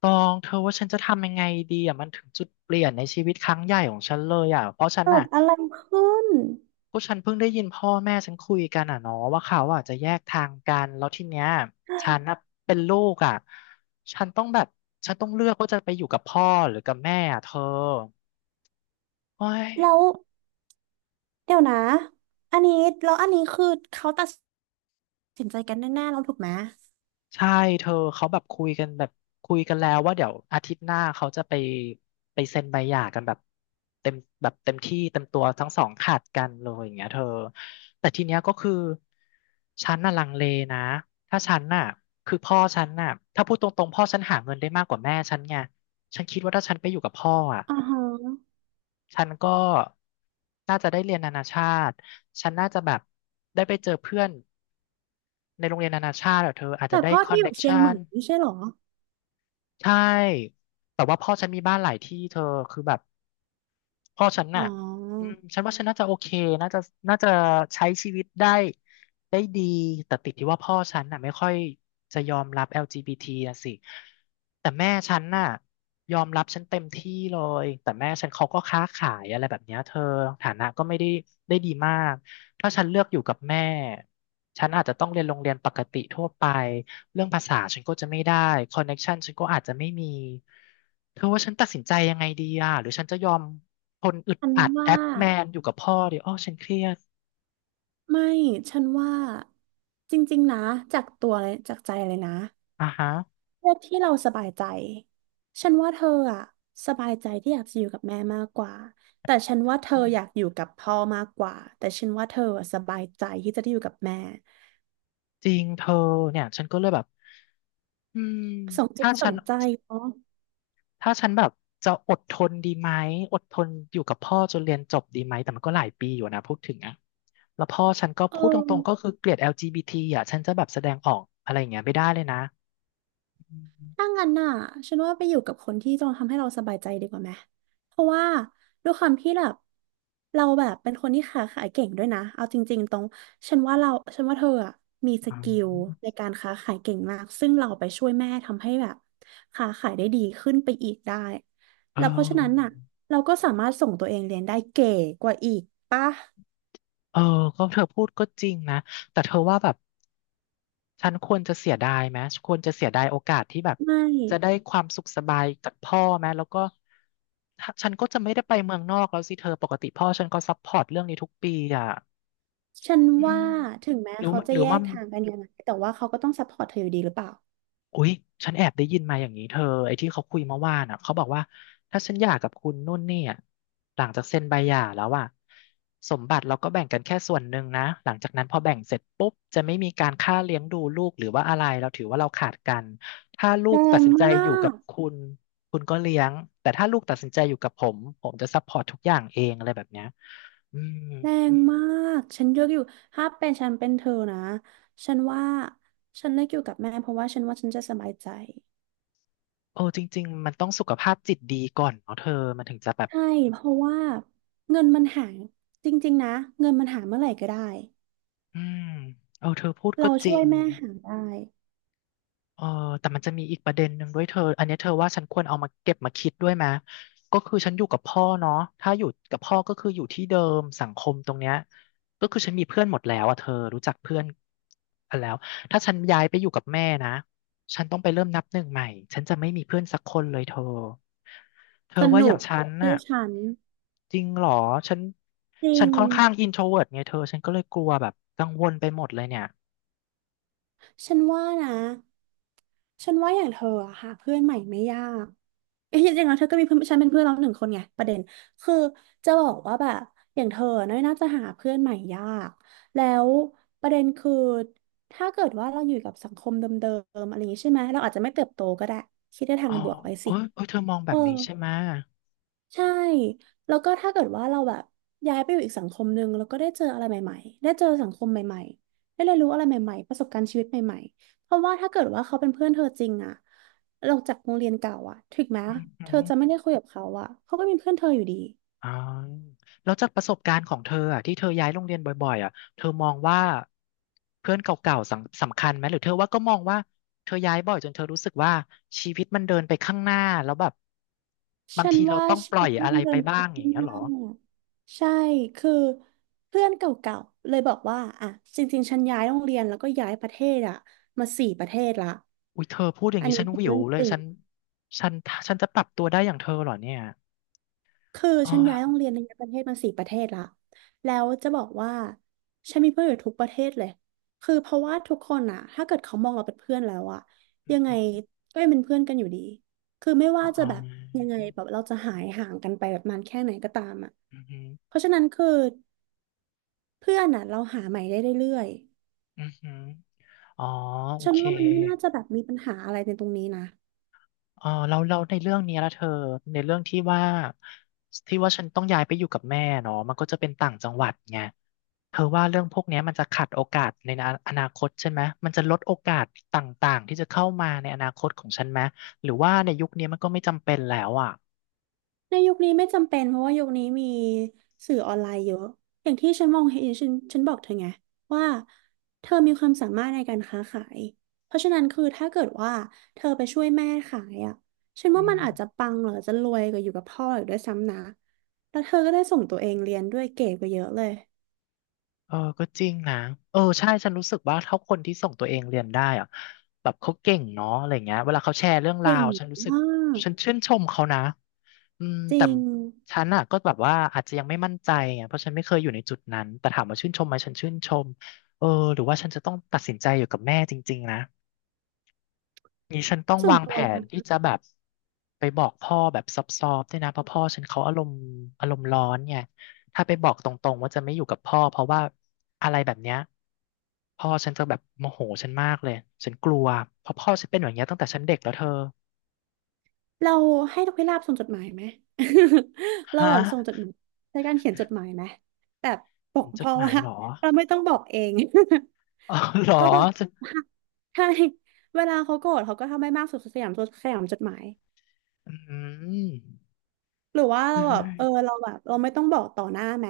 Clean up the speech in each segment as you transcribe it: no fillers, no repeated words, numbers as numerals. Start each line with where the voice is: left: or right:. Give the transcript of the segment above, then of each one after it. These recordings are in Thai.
left: ตองเธอว่าฉันจะทำยังไงดีอ่ะมันถึงจุดเปลี่ยนในชีวิตครั้งใหญ่ของฉันเลยอ่ะเพราะฉัน
right: เกิ
left: น่ะ
right: ดอะไรขึ้น
left: ก็ฉันเพิ่งได้ยินพ่อแม่ฉันคุยกันอ่ะเนาะว่าเขาอ่ะจะแยกทางกันแล้วทีเนี้ยฉันน่ะเป็นลูกอ่ะฉันต้องแบบฉันต้องเลือกว่าจะไปอยู่กับพ่อหรือกับแม่อ่ะเธอโอ้ย
right: แล้วเดี๋ยวนะอันนี้แล้วอันนี้คือเขาตัดสินใจกันแน่ๆแล้วถูกไหม
left: ใช่เธอเขาแบบคุยกันแบบคุยกันแล้วว่าเดี๋ยวอาทิตย์หน้าเขาจะไปไปเซ็นใบหย่ากันแบบเต็มแบบเต็มที่เต็มตัวทั้งสองขาดกันเลยอย่างเงี้ยเธอแต่ทีเนี้ยก็คือฉันน่ะลังเลนะถ้าฉันน่ะคือพ่อฉันน่ะถ้าพูดตรงๆพ่อฉันหาเงินได้มากกว่าแม่ฉันไงฉันคิดว่าถ้าฉันไปอยู่กับพ่ออ่ะ
right: อ่าฮะ
left: ฉันก็น่าจะได้เรียนนานาชาติฉันน่าจะแบบได้ไปเจอเพื่อนในโรงเรียนนานาชาติอะเธออาจจะ
right: แต่
left: ได้
right: พ่อ
left: คอ
right: ที่
left: น
right: อ
left: เน็
right: ยู่
left: ก
right: เชียง
left: ชั
right: ใหม่
left: น
right: ไม่ใช่เหรอ
left: ใช่แต่ว่าพ่อฉันมีบ้านหลายที่เธอคือแบบพ่อฉัน
right: อ๋
left: น่ะ
right: อ
left: ฉันว่าฉันน่าจะโอเคน่าจะน่าจะใช้ชีวิตได้ได้ดีแต่ติดที่ว่าพ่อฉันน่ะไม่ค่อยจะยอมรับ LGBT นะสิแต่แม่ฉันน่ะยอมรับฉันเต็มที่เลย แต่แม่ฉันเขาก็ค้าขายอะไรแบบเนี้ยเธอ ฐานะก็ไม่ได้ได้ดีมาก ถ้าฉันเลือกอยู่กับแม่ ฉันอาจจะต้องเรียนโรงเรียนปกติทั่วไป เรื่องภาษาฉันก็จะไม่ได้คอนเน็กชันฉันก็อาจจะไม่มีเธอว่าฉันตัดสินใจยังไงดีอ่ะหรือฉันจะยอมทนอึด
right: ฉัน
left: อัด
right: ว่า
left: แอปแมนอยู่กับพ่อดีอ้อฉันเครียด
right: ไม่ฉันว่าจริงๆนะจากตัวเลยจากใจเลยนะ
left: อ่ะฮะ
right: เลือกที่เราสบายใจฉันว่าเธออะสบายใจที่อยากจะอยู่กับแม่มากกว่าแต่ฉันว่าเธอ
left: อืม
right: อยากอยู่กับพ่อมากกว่าแต่ฉันว่าเธออะสบายใจที่จะได้อยู่กับแม่
left: จริงเธอเนี่ยฉันก็เลยแบบอืม
right: สมจิต
left: ถ้า
right: ส
left: ฉั
right: ม
left: น
right: ใจเนาะ
left: แบบจะอดทนดีไหมอดทนอยู่กับพ่อจนเรียนจบดีไหมแต่มันก็หลายปีอยู่นะพูดถึงอะแล้วพ่อฉันก็
right: เอ
left: พูดต
right: อ
left: รงๆก็คือเกลียด LGBT อลจีบีทีอ่ะฉันจะแบบแสดงออกอะไรอย่างเงี้ยไม่ได้เลยนะอืมอ
right: ถ้างั้นน่ะฉันว่าไปอยู่กับคนที่จะทำให้เราสบายใจดีกว่าไหมเพราะว่าด้วยความที่แบบเราแบบเป็นคนที่ค้าขายเก่งด้วยนะเอาจริงๆตรงฉันว่าเราฉันว่าเธออะมีส
left: า
right: กิลในการค้าขายเก่งมากซึ่งเราไปช่วยแม่ทำให้แบบค้าขายได้ดีขึ้นไปอีกได้
left: เออ
right: แล้วเพราะฉะนั้นน่ะเราก็สามารถส่งตัวเองเรียนได้เก๋กว่าอีกปะ
left: เออก็เธอพูดก็จริงนะ แต่เธอว่าแบบฉันควรจะเสียดายไหมควรจะเสียดายโอกาสที่แบบ
right: ไม่
left: จะได้ความสุขสบายจากพ่อไหมแล้วก็ถ้าฉันก็จะไม่ได้ไปเมืองนอกแล้วสิเธอปกติพ่อฉันก็ซัพพอร์ตเรื่องนี้ทุกปีอ่ะ
right: ฉัน
left: อืม
right: ว่าถึงแม้
left: หรือ
right: เขาจะแย
left: ว่า
right: กทางกันยังไงแต่ว่าเขาก็ต้องซัพพอร์ตเธออยู่ดีหรือเปล่า
left: อุ๊ยฉันแอบได้ยินมาอย่างนี้เธอไอ้ที่เขาคุยเมื่อวานอ่ะเขาบอกว่าถ้าฉันหย่ากับคุณนุ่นเนี่ยหลังจากเซ็นใบหย่าแล้วอ่ะสมบัติเราก็แบ่งกันแค่ส่วนหนึ่งนะหลังจากนั้นพอแบ่งเสร็จปุ๊บจะไม่มีการค่าเลี้ยงดูลูกหรือว่าอะไรเราถือว่าเราขาดกันถ้าลู
right: แร
left: กตัด
right: ง
left: สินใจ
right: มา
left: อยู่กับ
right: ก
left: คุณคุณก็เลี้ยงแต่ถ้าลูกตัดสินใจอยู่กับผมผมจะซัพพอร์ตทุกอย่างเองอะไรแบบเนี้ยอืม
right: แรงมากฉันเลือกอยู่ถ้าเป็นฉันเป็นเธอนะฉันว่าฉันเลือกอยู่กับแม่เพราะว่าฉันว่าฉันจะสบายใจ
left: โอ้จริงๆมันต้องสุขภาพจิตดีก่อนเนาะเธอมันถึงจะแบบ
right: ใช่เพราะว่าเงินมันหาจริงๆนะเงินมันหาเมื่อไหร่ก็ได้
left: อืมเออเธอพูดก็
right: เรา
left: จริ
right: ช่วย
left: ง
right: แม่หาได้
left: เออแต่มันจะมีอีกประเด็นหนึ่งด้วยเธออันเนี้ยเธอว่าฉันควรเอามาเก็บมาคิดด้วยไหมก็คือฉันอยู่กับพ่อเนาะถ้าอยู่กับพ่อก็คืออยู่ที่เดิมสังคมตรงเนี้ย ก็คือฉันมีเพื่อนหมดแล้วอ่ะเธอรู้จักเพื่อนกันแล้วถ้าฉันย้ายไปอยู่กับแม่นะ ฉันต้องไปเริ่มนับหนึ่งใหม่ฉันจะไม่มีเพื่อนสักคนเลยเธอ เธ
right: ส
left: อว่าอ
right: นุ
left: ย่าง
right: ก
left: ฉัน
right: เชื่อ
left: น่ะ
right: ฉัน
left: จริงเหรอฉัน
right: จริง
left: ค่อนข้างอินโทรเวิร์ตไงเธอฉันก็เลยกลัวแบบกังวลไปหมดเลยเนี่ย
right: ฉันว่านะฉันว่าอย่างเธออะหาเพื่อนใหม่ไม่ยาก เอ้ยจริงๆแล้วเธอก็มีเพื่อนฉันเป็นเพื่อนเราหนึ่งคนไงประเด็นคือจะบอกว่าแบบอย่างเธอน่ยน่าจะหาเพื่อนใหม่ยากแล้วประเด็นคือถ้าเกิดว่าเราอยู่กับสังคมเดิมๆอะไรอย่างนี้ใช่ไหมเราอาจจะไม่เติบโตก็ได้คิดในทา
left: อ๋
right: ง
left: อ
right: บวกไว้สิ
left: โอ้ยเธอมองแบ
right: เออ
left: บนี้ใช่ไหม
right: ใช่แล้วก็ถ้าเกิดว่าเราแบบย้ายไปอยู่อีกสังคมหนึ่งแล้วก็ได้เจออะไรใหม่ๆได้เจอสังคมใหม่ๆได้เรียนรู้อะไรใหม่ๆประสบการณ์ชีวิตใหม่ๆ เพราะว่าถ้าเกิดว่าเขาเป็นเพื่อนเธอจริงอะเราจากโรงเรียนเก่าอะถึงแม้
left: อืมอหื
right: เธอจะไม่
left: อ
right: ได้คุยกับเขาอะเขาก็เป็นเพื่อนเธออยู่ดี
left: อ๋อแล้วจากประสบการณ์ของเธออ่ะที่เธอย้ายโรงเรียนบ่อยๆอ่ะเธอมองว่าเพื่อนเก่าๆสำคัญไหมหรือเธอว่าก็มองว่าเธอย้ายบ่อยจนเธอรู้สึกว่าชีวิตมันเดินไปข้างหน้าแล้วแบบบาง
right: ฉัน
left: ทีเรา
right: ว่า
left: ต้องป
right: ชี
left: ล่
right: วิ
left: อย
right: ตมั
left: อะ
right: น
left: ไร
right: เดิ
left: ไป
right: นไป
left: บ้างอย่า
right: ข้า
left: ง
right: ง
left: เงี้ย
right: ห
left: เหร
right: น้า
left: อ
right: ใช่ คือเพื่อนเก่าๆเลยบอกว่าอ่ะจริงๆฉันย้ายโรงเรียนแล้วก็ย้ายประเทศอะมาสี่ประเทศละ
left: อุ้ยเธอพูดอย่าง
right: อัน
left: นี้
right: นี้
left: ฉัน
right: คือ
left: วิว
right: เรื่อง
left: เล
right: จ
left: ย
right: ริง
left: ฉันฉันฉันจะปรับตัวได้อย่างเธอเหรอเนี่ย
right: คือ
left: อ๋
right: ฉันย้ายโรง
left: อ
right: เรียนในประเทศมาสี่ประเทศละแล้วจะบอกว่าฉันมีเพื่อนอยู่ทุกประเทศเลย คือเพราะว่าทุกคนอะถ้าเกิดเขามองเราเป็นเพื่อนแล้วอะยังไงก็ยังเป็นเพื่อนกันอยู่ดี คือไม่ว่าจะ
left: อ๋
right: แบบยังไง
left: อ
right: แบบเราจะหายห่างกันไปแบบนานแค่ไหนก็ตามอะ
left: อือหือ
right: เพราะฉะนั้นคือเพื่อนอะเราหาใหม่ได้เรื่อย
left: อือหืออ๋อ
right: ๆ
left: โอ
right: ฉัน
left: เค
right: ว่ามันไม่น่าจะแบบมีปัญหาอะไรในตรงนี้นะ
left: เออเราในเรื่องเนี้ยละเธอในเรื่องที่ว่าฉันต้องย้ายไปอยู่กับแม่เนาะมันก็จะเป็นต่างจังหวัดไงเธอว่าเรื่องพวกเนี้ยมันจะขัดโอกาสในอนาคตใช่ไหมมันจะลดโอกาสต่างๆที่จะเข้ามาในอนาคตของฉันไหมหรือว่าในยุคนี้มันก็ไม่จำเป็นแล้วอ่ะ
right: ในยุคนี้ไม่จำเป็นเพราะว่ายุคนี้มีสื่อออนไลน์เยอะอย่างที่ฉันมองเห็นฉันบอกเธอไงว่าเธอมีความสามารถในการค้าขายเพราะฉะนั้นคือถ้าเกิดว่าเธอไปช่วยแม่ขายอ่ะฉัน
left: อื
right: ว่ามั
left: ม
right: นอาจจะปังหรือจะรวยกว่าอยู่กับพ่ออีกด้วยซ้ำนะแล้วเธอก็ได้ส่งตัวเองเรียนด้วยเก่งกว่าเยอะเลย
left: เออก็จริงนะเออใช่ฉันรู้สึกว่าถ้าคนที่ส่งตัวเองเรียนได้อะแบบเขาเก่งเนาะอะไรเงี้ยเวลาเขาแชร์เรื่องรา
right: เก่ง
left: วฉันรู้สึก
right: มา
left: ฉัน
right: ก
left: ชื่นชมเขานะอืม
right: จ
left: แต่
right: ริง
left: ฉันอ่ะก็แบบว่าอาจจะยังไม่มั่นใจไงเพราะฉันไม่เคยอยู่ในจุดนั้นแต่ถามว่าชื่นชมไหมฉันชื่นชมเออหรือว่าฉันจะต้องตัดสินใจอยู่กับแม่จริงๆนะ นี้ฉันต้อง
right: ส่วน
left: วาง
right: ตั
left: แผ
right: ว
left: น
right: นะ
left: ที่จะแบบไปบอกพ่อแบบซอฟๆด้วยนะเพราะพ่อฉันเขาอารมณ์อารมณ์ร้อนไงถ้าไปบอกตรงๆว่าจะไม่อยู่กับพ่อเพราะว่าอะไรแบบเนี้ยพ่อฉันจะแบบโมโหฉันมากเลยฉันกลัวเพราะพ่อฉันเป็นอย่างเงี้ยตั้งแต่ฉันเด็กแล้วเธอ
right: เราให้นกพิราบส่งจดหมายไหม เรา
left: ฮะ
right: แบบส่งจดหมายใช้การเขียนจดหมายไหมแบบบอ
left: เห็
right: ก
left: นจด
right: พ่อ
left: หมา
right: ว่า
left: ยเหรอ
right: เราไม่ต้องบอกเอง
left: อ๋อเหรอ
right: ก็แบบ
left: ฉัน
right: ใช่เวลาเขาโกรธเขาก็ทำให้มากสุดสยามสุดสยามจดหมาย
left: อืม
right: หรือว่า
left: เฮ้
right: เราแบบ
left: ย
right: เออเราแบบเราไม่ต้องบอกต่อหน้าไหม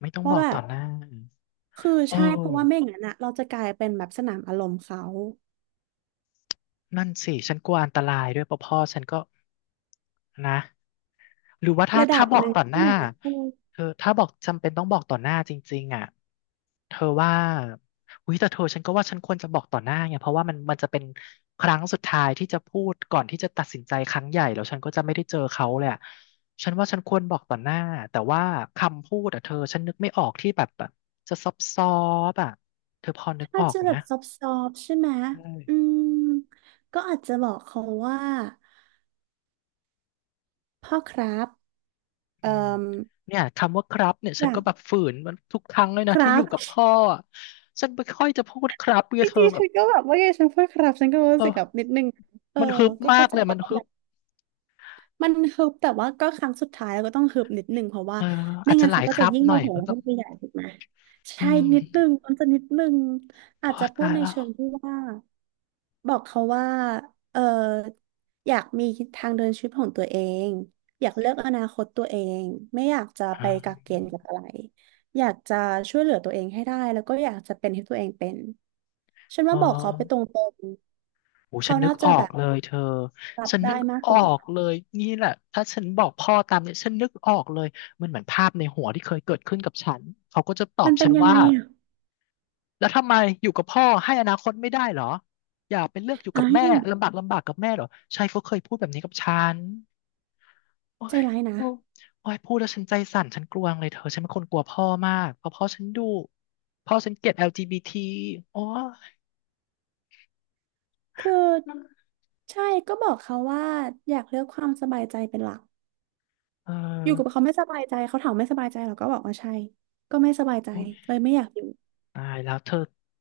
left: ไม่ต้องบ
right: ว่า
left: อก
right: แบ
left: ต่อ
right: บ
left: หน้า
right: คือ
left: โอ
right: ใช่เพราะว่าไม่อ
left: ้
right: ย่างนั้นอะเราจะกลายเป็นแบบสนามอารมณ์เขา
left: นั่นสิฉันกลัวอันตรายด้วยเพราะพ่อฉันก็นะ หรือว่าถ้า
right: ระดับ
left: บอ
right: ห
left: ก
right: นึ่ง
left: ต่อห
right: ใช่
left: น้า
right: ไหมเออ
left: เธอถ้าบอกจำเป็นต้องบอกต่อหน้าจริงๆอ่ะเธอว่าอุ้ยแต่เธอฉันก็ว่าฉันควรจะบอกต่อหน้าไงเพราะว่ามันจะเป็นครั้งสุดท้ายที่จะพูดก่อนที่จะตัดสินใจครั้งใหญ่แล้วฉันก็จะไม่ได้เจอเขาเลยอะฉันว่าฉันควรบอกต่อหน้าแต่ว่าคำพูดอ่ะเธอฉันนึกไม่ออกที่แบบจะซอบซอบๆอ่ะเธอพอนึก
right: ถ้า
left: ออก
right: จะ
left: ไหม
right: แบบซอบๆใช่ไหมอืมก็อาจจะบอกเขาว่า พ่อครับเอ่
left: อื
right: อ
left: มเนี่ยคำว่าครับเนี่ย
right: อ
left: ฉัน
right: ยา
left: ก็
right: ก
left: แบบฝืนมันทุกครั้งเลยนะ
right: ครั
left: ที่อยู่
right: บ
left: กับพ่ออะฉันไม่ค่อยจะพูดครับเพื่
right: จ
left: อเธอ
right: ริง
left: แบ
right: ๆฉั
left: บ
right: นก็แบบว่าไงฉันพูดครับฉันก็
left: เอ
right: รู้สึ
left: อ
right: กแบบนิดนึงเออ
left: มันฮึบ
right: ก็
left: มา
right: เข้า
left: ก
right: ใจ
left: เลย
right: ได้
left: มันฮึ
right: แบ
left: บ
right: บมันฮึบแต่ว่าก็ครั้งสุดท้ายเราก็ต้องฮึบนิดนึงเพราะว่า
left: เออ
right: ไม่
left: อาจจะ
right: งั้น
left: หลา
right: เขา
left: ย
right: ก็
left: ค
right: จะ
left: รับ
right: ยิ่ง
left: ห
right: โม
left: น่อย
right: โห
left: ก็ต้อ
right: ขึ้
left: ง
right: นไปใหญ่ถูกไหม
left: อื
right: ใช่
left: ม
right: นิดนึงมันจะนิดนึงอา
left: โอ้
right: จจะพู
left: ตา
right: ด
left: ย
right: ใน
left: แล้ว
right: เชิงที่ว่า บอกเขาว่าเอออยากมีทางเดินชีวิตของตัวเองอยากเลือกอนาคตตัวเองไม่อยากจะ
left: อ
right: ไปกักเก
left: ่า
right: ณฑ์กับอะไรอยากจะช่วยเหลือตัวเองให้ได้แล้วก็อยากจะเป็นที่ตัวเองเป็นฉัน
left: อ๋
right: ว่า
left: อ
right: บอกเขาไปตรง
left: โอ
right: ๆเขา
left: ฉันนึก
right: น่าจะ
left: ออ
right: แบ
left: ก
right: บ
left: เลยเธอ
right: รับ
left: ฉันนึ
right: ได้
left: ก
right: มาก
left: อ
right: ก
left: อ
right: ว่า
left: ก
right: นะ
left: เลยนี่แหละถ้าฉันบอกพ่อตามเนี่ยฉันนึกออกเลยมันเหมือนภาพในหัวที่เคยเกิดขึ้นกับฉันเขาก็จะตอ
right: มั
left: บ
right: นเป็
left: ฉั
right: น
left: น
right: ยัง
left: ว่า
right: ไงอ่ะ
left: แล้วทำไมอยู่กับพ่อให้อนาคตไม่ได้เหรออย่าไปเลือกอยู่กั
right: อ้า
left: บแม่
right: ย
left: ลำบากลำบากกับแม่เหรอชายเขาเคยพูดแบบนี้กับฉันโอ้
right: ใจ
left: ย
right: ร้ายนะ
left: โอ้ยโอ้ยพูดแล้วฉันใจสั่นฉันกลัวงเลยเธอฉันเป็นคนกลัวพ่อมากเพราะพ่อฉันดุพ่อฉันเกลียด LGBT โอ้ย
right: คือใช่ก็บอกเขาว่าอยากเลือกความสบายใจเป็นหลัก
left: เออ
right: อยู่กับเขาไม่สบายใจเขาถามไม่สบายใจเราก็บอกว่าใช่ก็ไม่สบายใจ
left: โอ้ย
right: เลยไม่อยากอยู่
left: ตายแล้วเธอ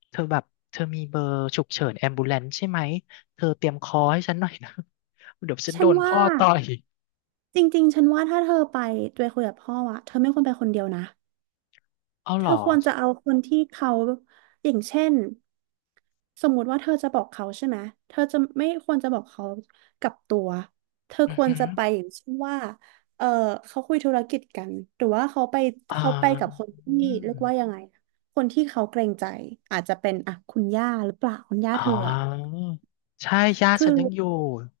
left: เธอแบบเธอมีเบอร์ฉุกเฉินแอมบูเลนซ์ใช่ไหมเธอเตรียมคอให้ฉันหน่อยนะ เดี๋ยวฉัน
right: ฉั
left: โด
right: น
left: น
right: ว่า
left: พ่อต่อย
right: จริงๆฉันว่าถ้าเธอไปคุยกับพ่ออะเธอไม่ควรไปคนเดียวนะ
left: เอา
right: เธ
left: เหร
right: อ
left: อ
right: ควรจะเอาคนที่เขาอย่างเช่นสมมุติว่าเธอจะบอกเขาใช่ไหมเธอจะไม่ควรจะบอกเขากับตัวเธอ
left: อื
right: ค
left: อ
right: วร
left: หือ
right: จะไปอย่างเช่นว่าเออเขาคุยธุรกิจกันหรือว่าเขาไป
left: อ่
right: เขาไปกับค
left: า
right: นที่เรียกว่ายังไงคนที่เขาเกรงใจอาจจะเป็นอ่ะคุณย่าหรือเปล่าคุณย่า
left: อ๋
right: เธออะ
left: อใช่ย่า
right: คือ
left: ฉันยังอยู่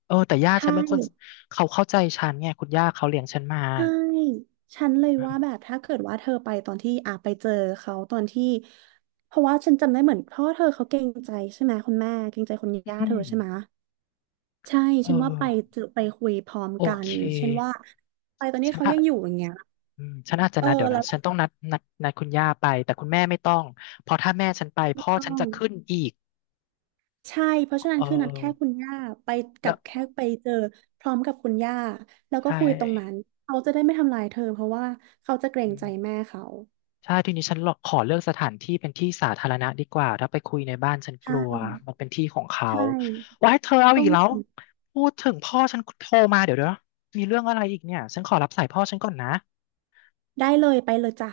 left: เออแต่ย่า
right: ใช่
left: ฉันเป็นคนเขาเข้าใจฉันไงคุณย่าเขาเลี้ยงฉันมา
right: ใช่ฉันเลยว่าแบบถ้าเกิดว่าเธอไปตอนที่อ่ะไปเจอเขาตอนที่เพราะว่าฉันจำได้เหมือนพ่อเธอเขาเกรงใจใช่ไหมคุณแม่เกรงใจคุณย่า
left: อื
right: เธ
left: ม
right: อใช่ไหมใช่
left: เออ
right: ฉันว่าไปเจอไปคุยพร้อม
left: โอ
right: กัน
left: เค
right: อย่างเช่นว่าไปตอนนี้
left: ฉัน
right: เขา
left: อะ
right: ยังอยู่อย่างเงี้ย
left: อืมฉันอาจจะ
right: เออ
left: นัดเดี๋ยว
right: แล้
left: นะ
right: วก็
left: ฉันต้องนัดนัดคุณย่าไปแต่คุณแม่ไม่ต้องเพราะถ้าแม่ฉันไปพ่อ
right: ต้อ
left: ฉัน
right: ง
left: จะขึ้นอีก
right: ใช่เพราะฉะนั้
left: เอ
right: นคือนัดแค่คุณ
left: อ
right: ย่าไปกั
left: แล้
right: บ
left: ว
right: แค่ไปเจอพร้อมกับคุณย่าแล้วก็
left: ใช่
right: คุยตรงนั้นเขาจะได้ไม่ทำรายเธอเพราะว่าเขาจะเกรงใจแม่เขา
left: ใช่ทีนี้ฉันขอเลือกสถานที่เป็นที่สาธารณะดีกว่าถ้าไปคุยในบ้านฉันกลัว
right: ใช่
left: มันเป็นที่ของเขา
right: ใช่
left: ว้ายเธอเอา
right: ต้
left: อี
right: อ
left: ก
right: ง
left: แล้วพูดถึงพ่อฉันโทรมาเดี๋ยวมีเรื่องอะไรอีกเนี่ยฉันขอรับสายพ่อฉันก่อนนะ
right: ได้เลยไปเลยจ้ะ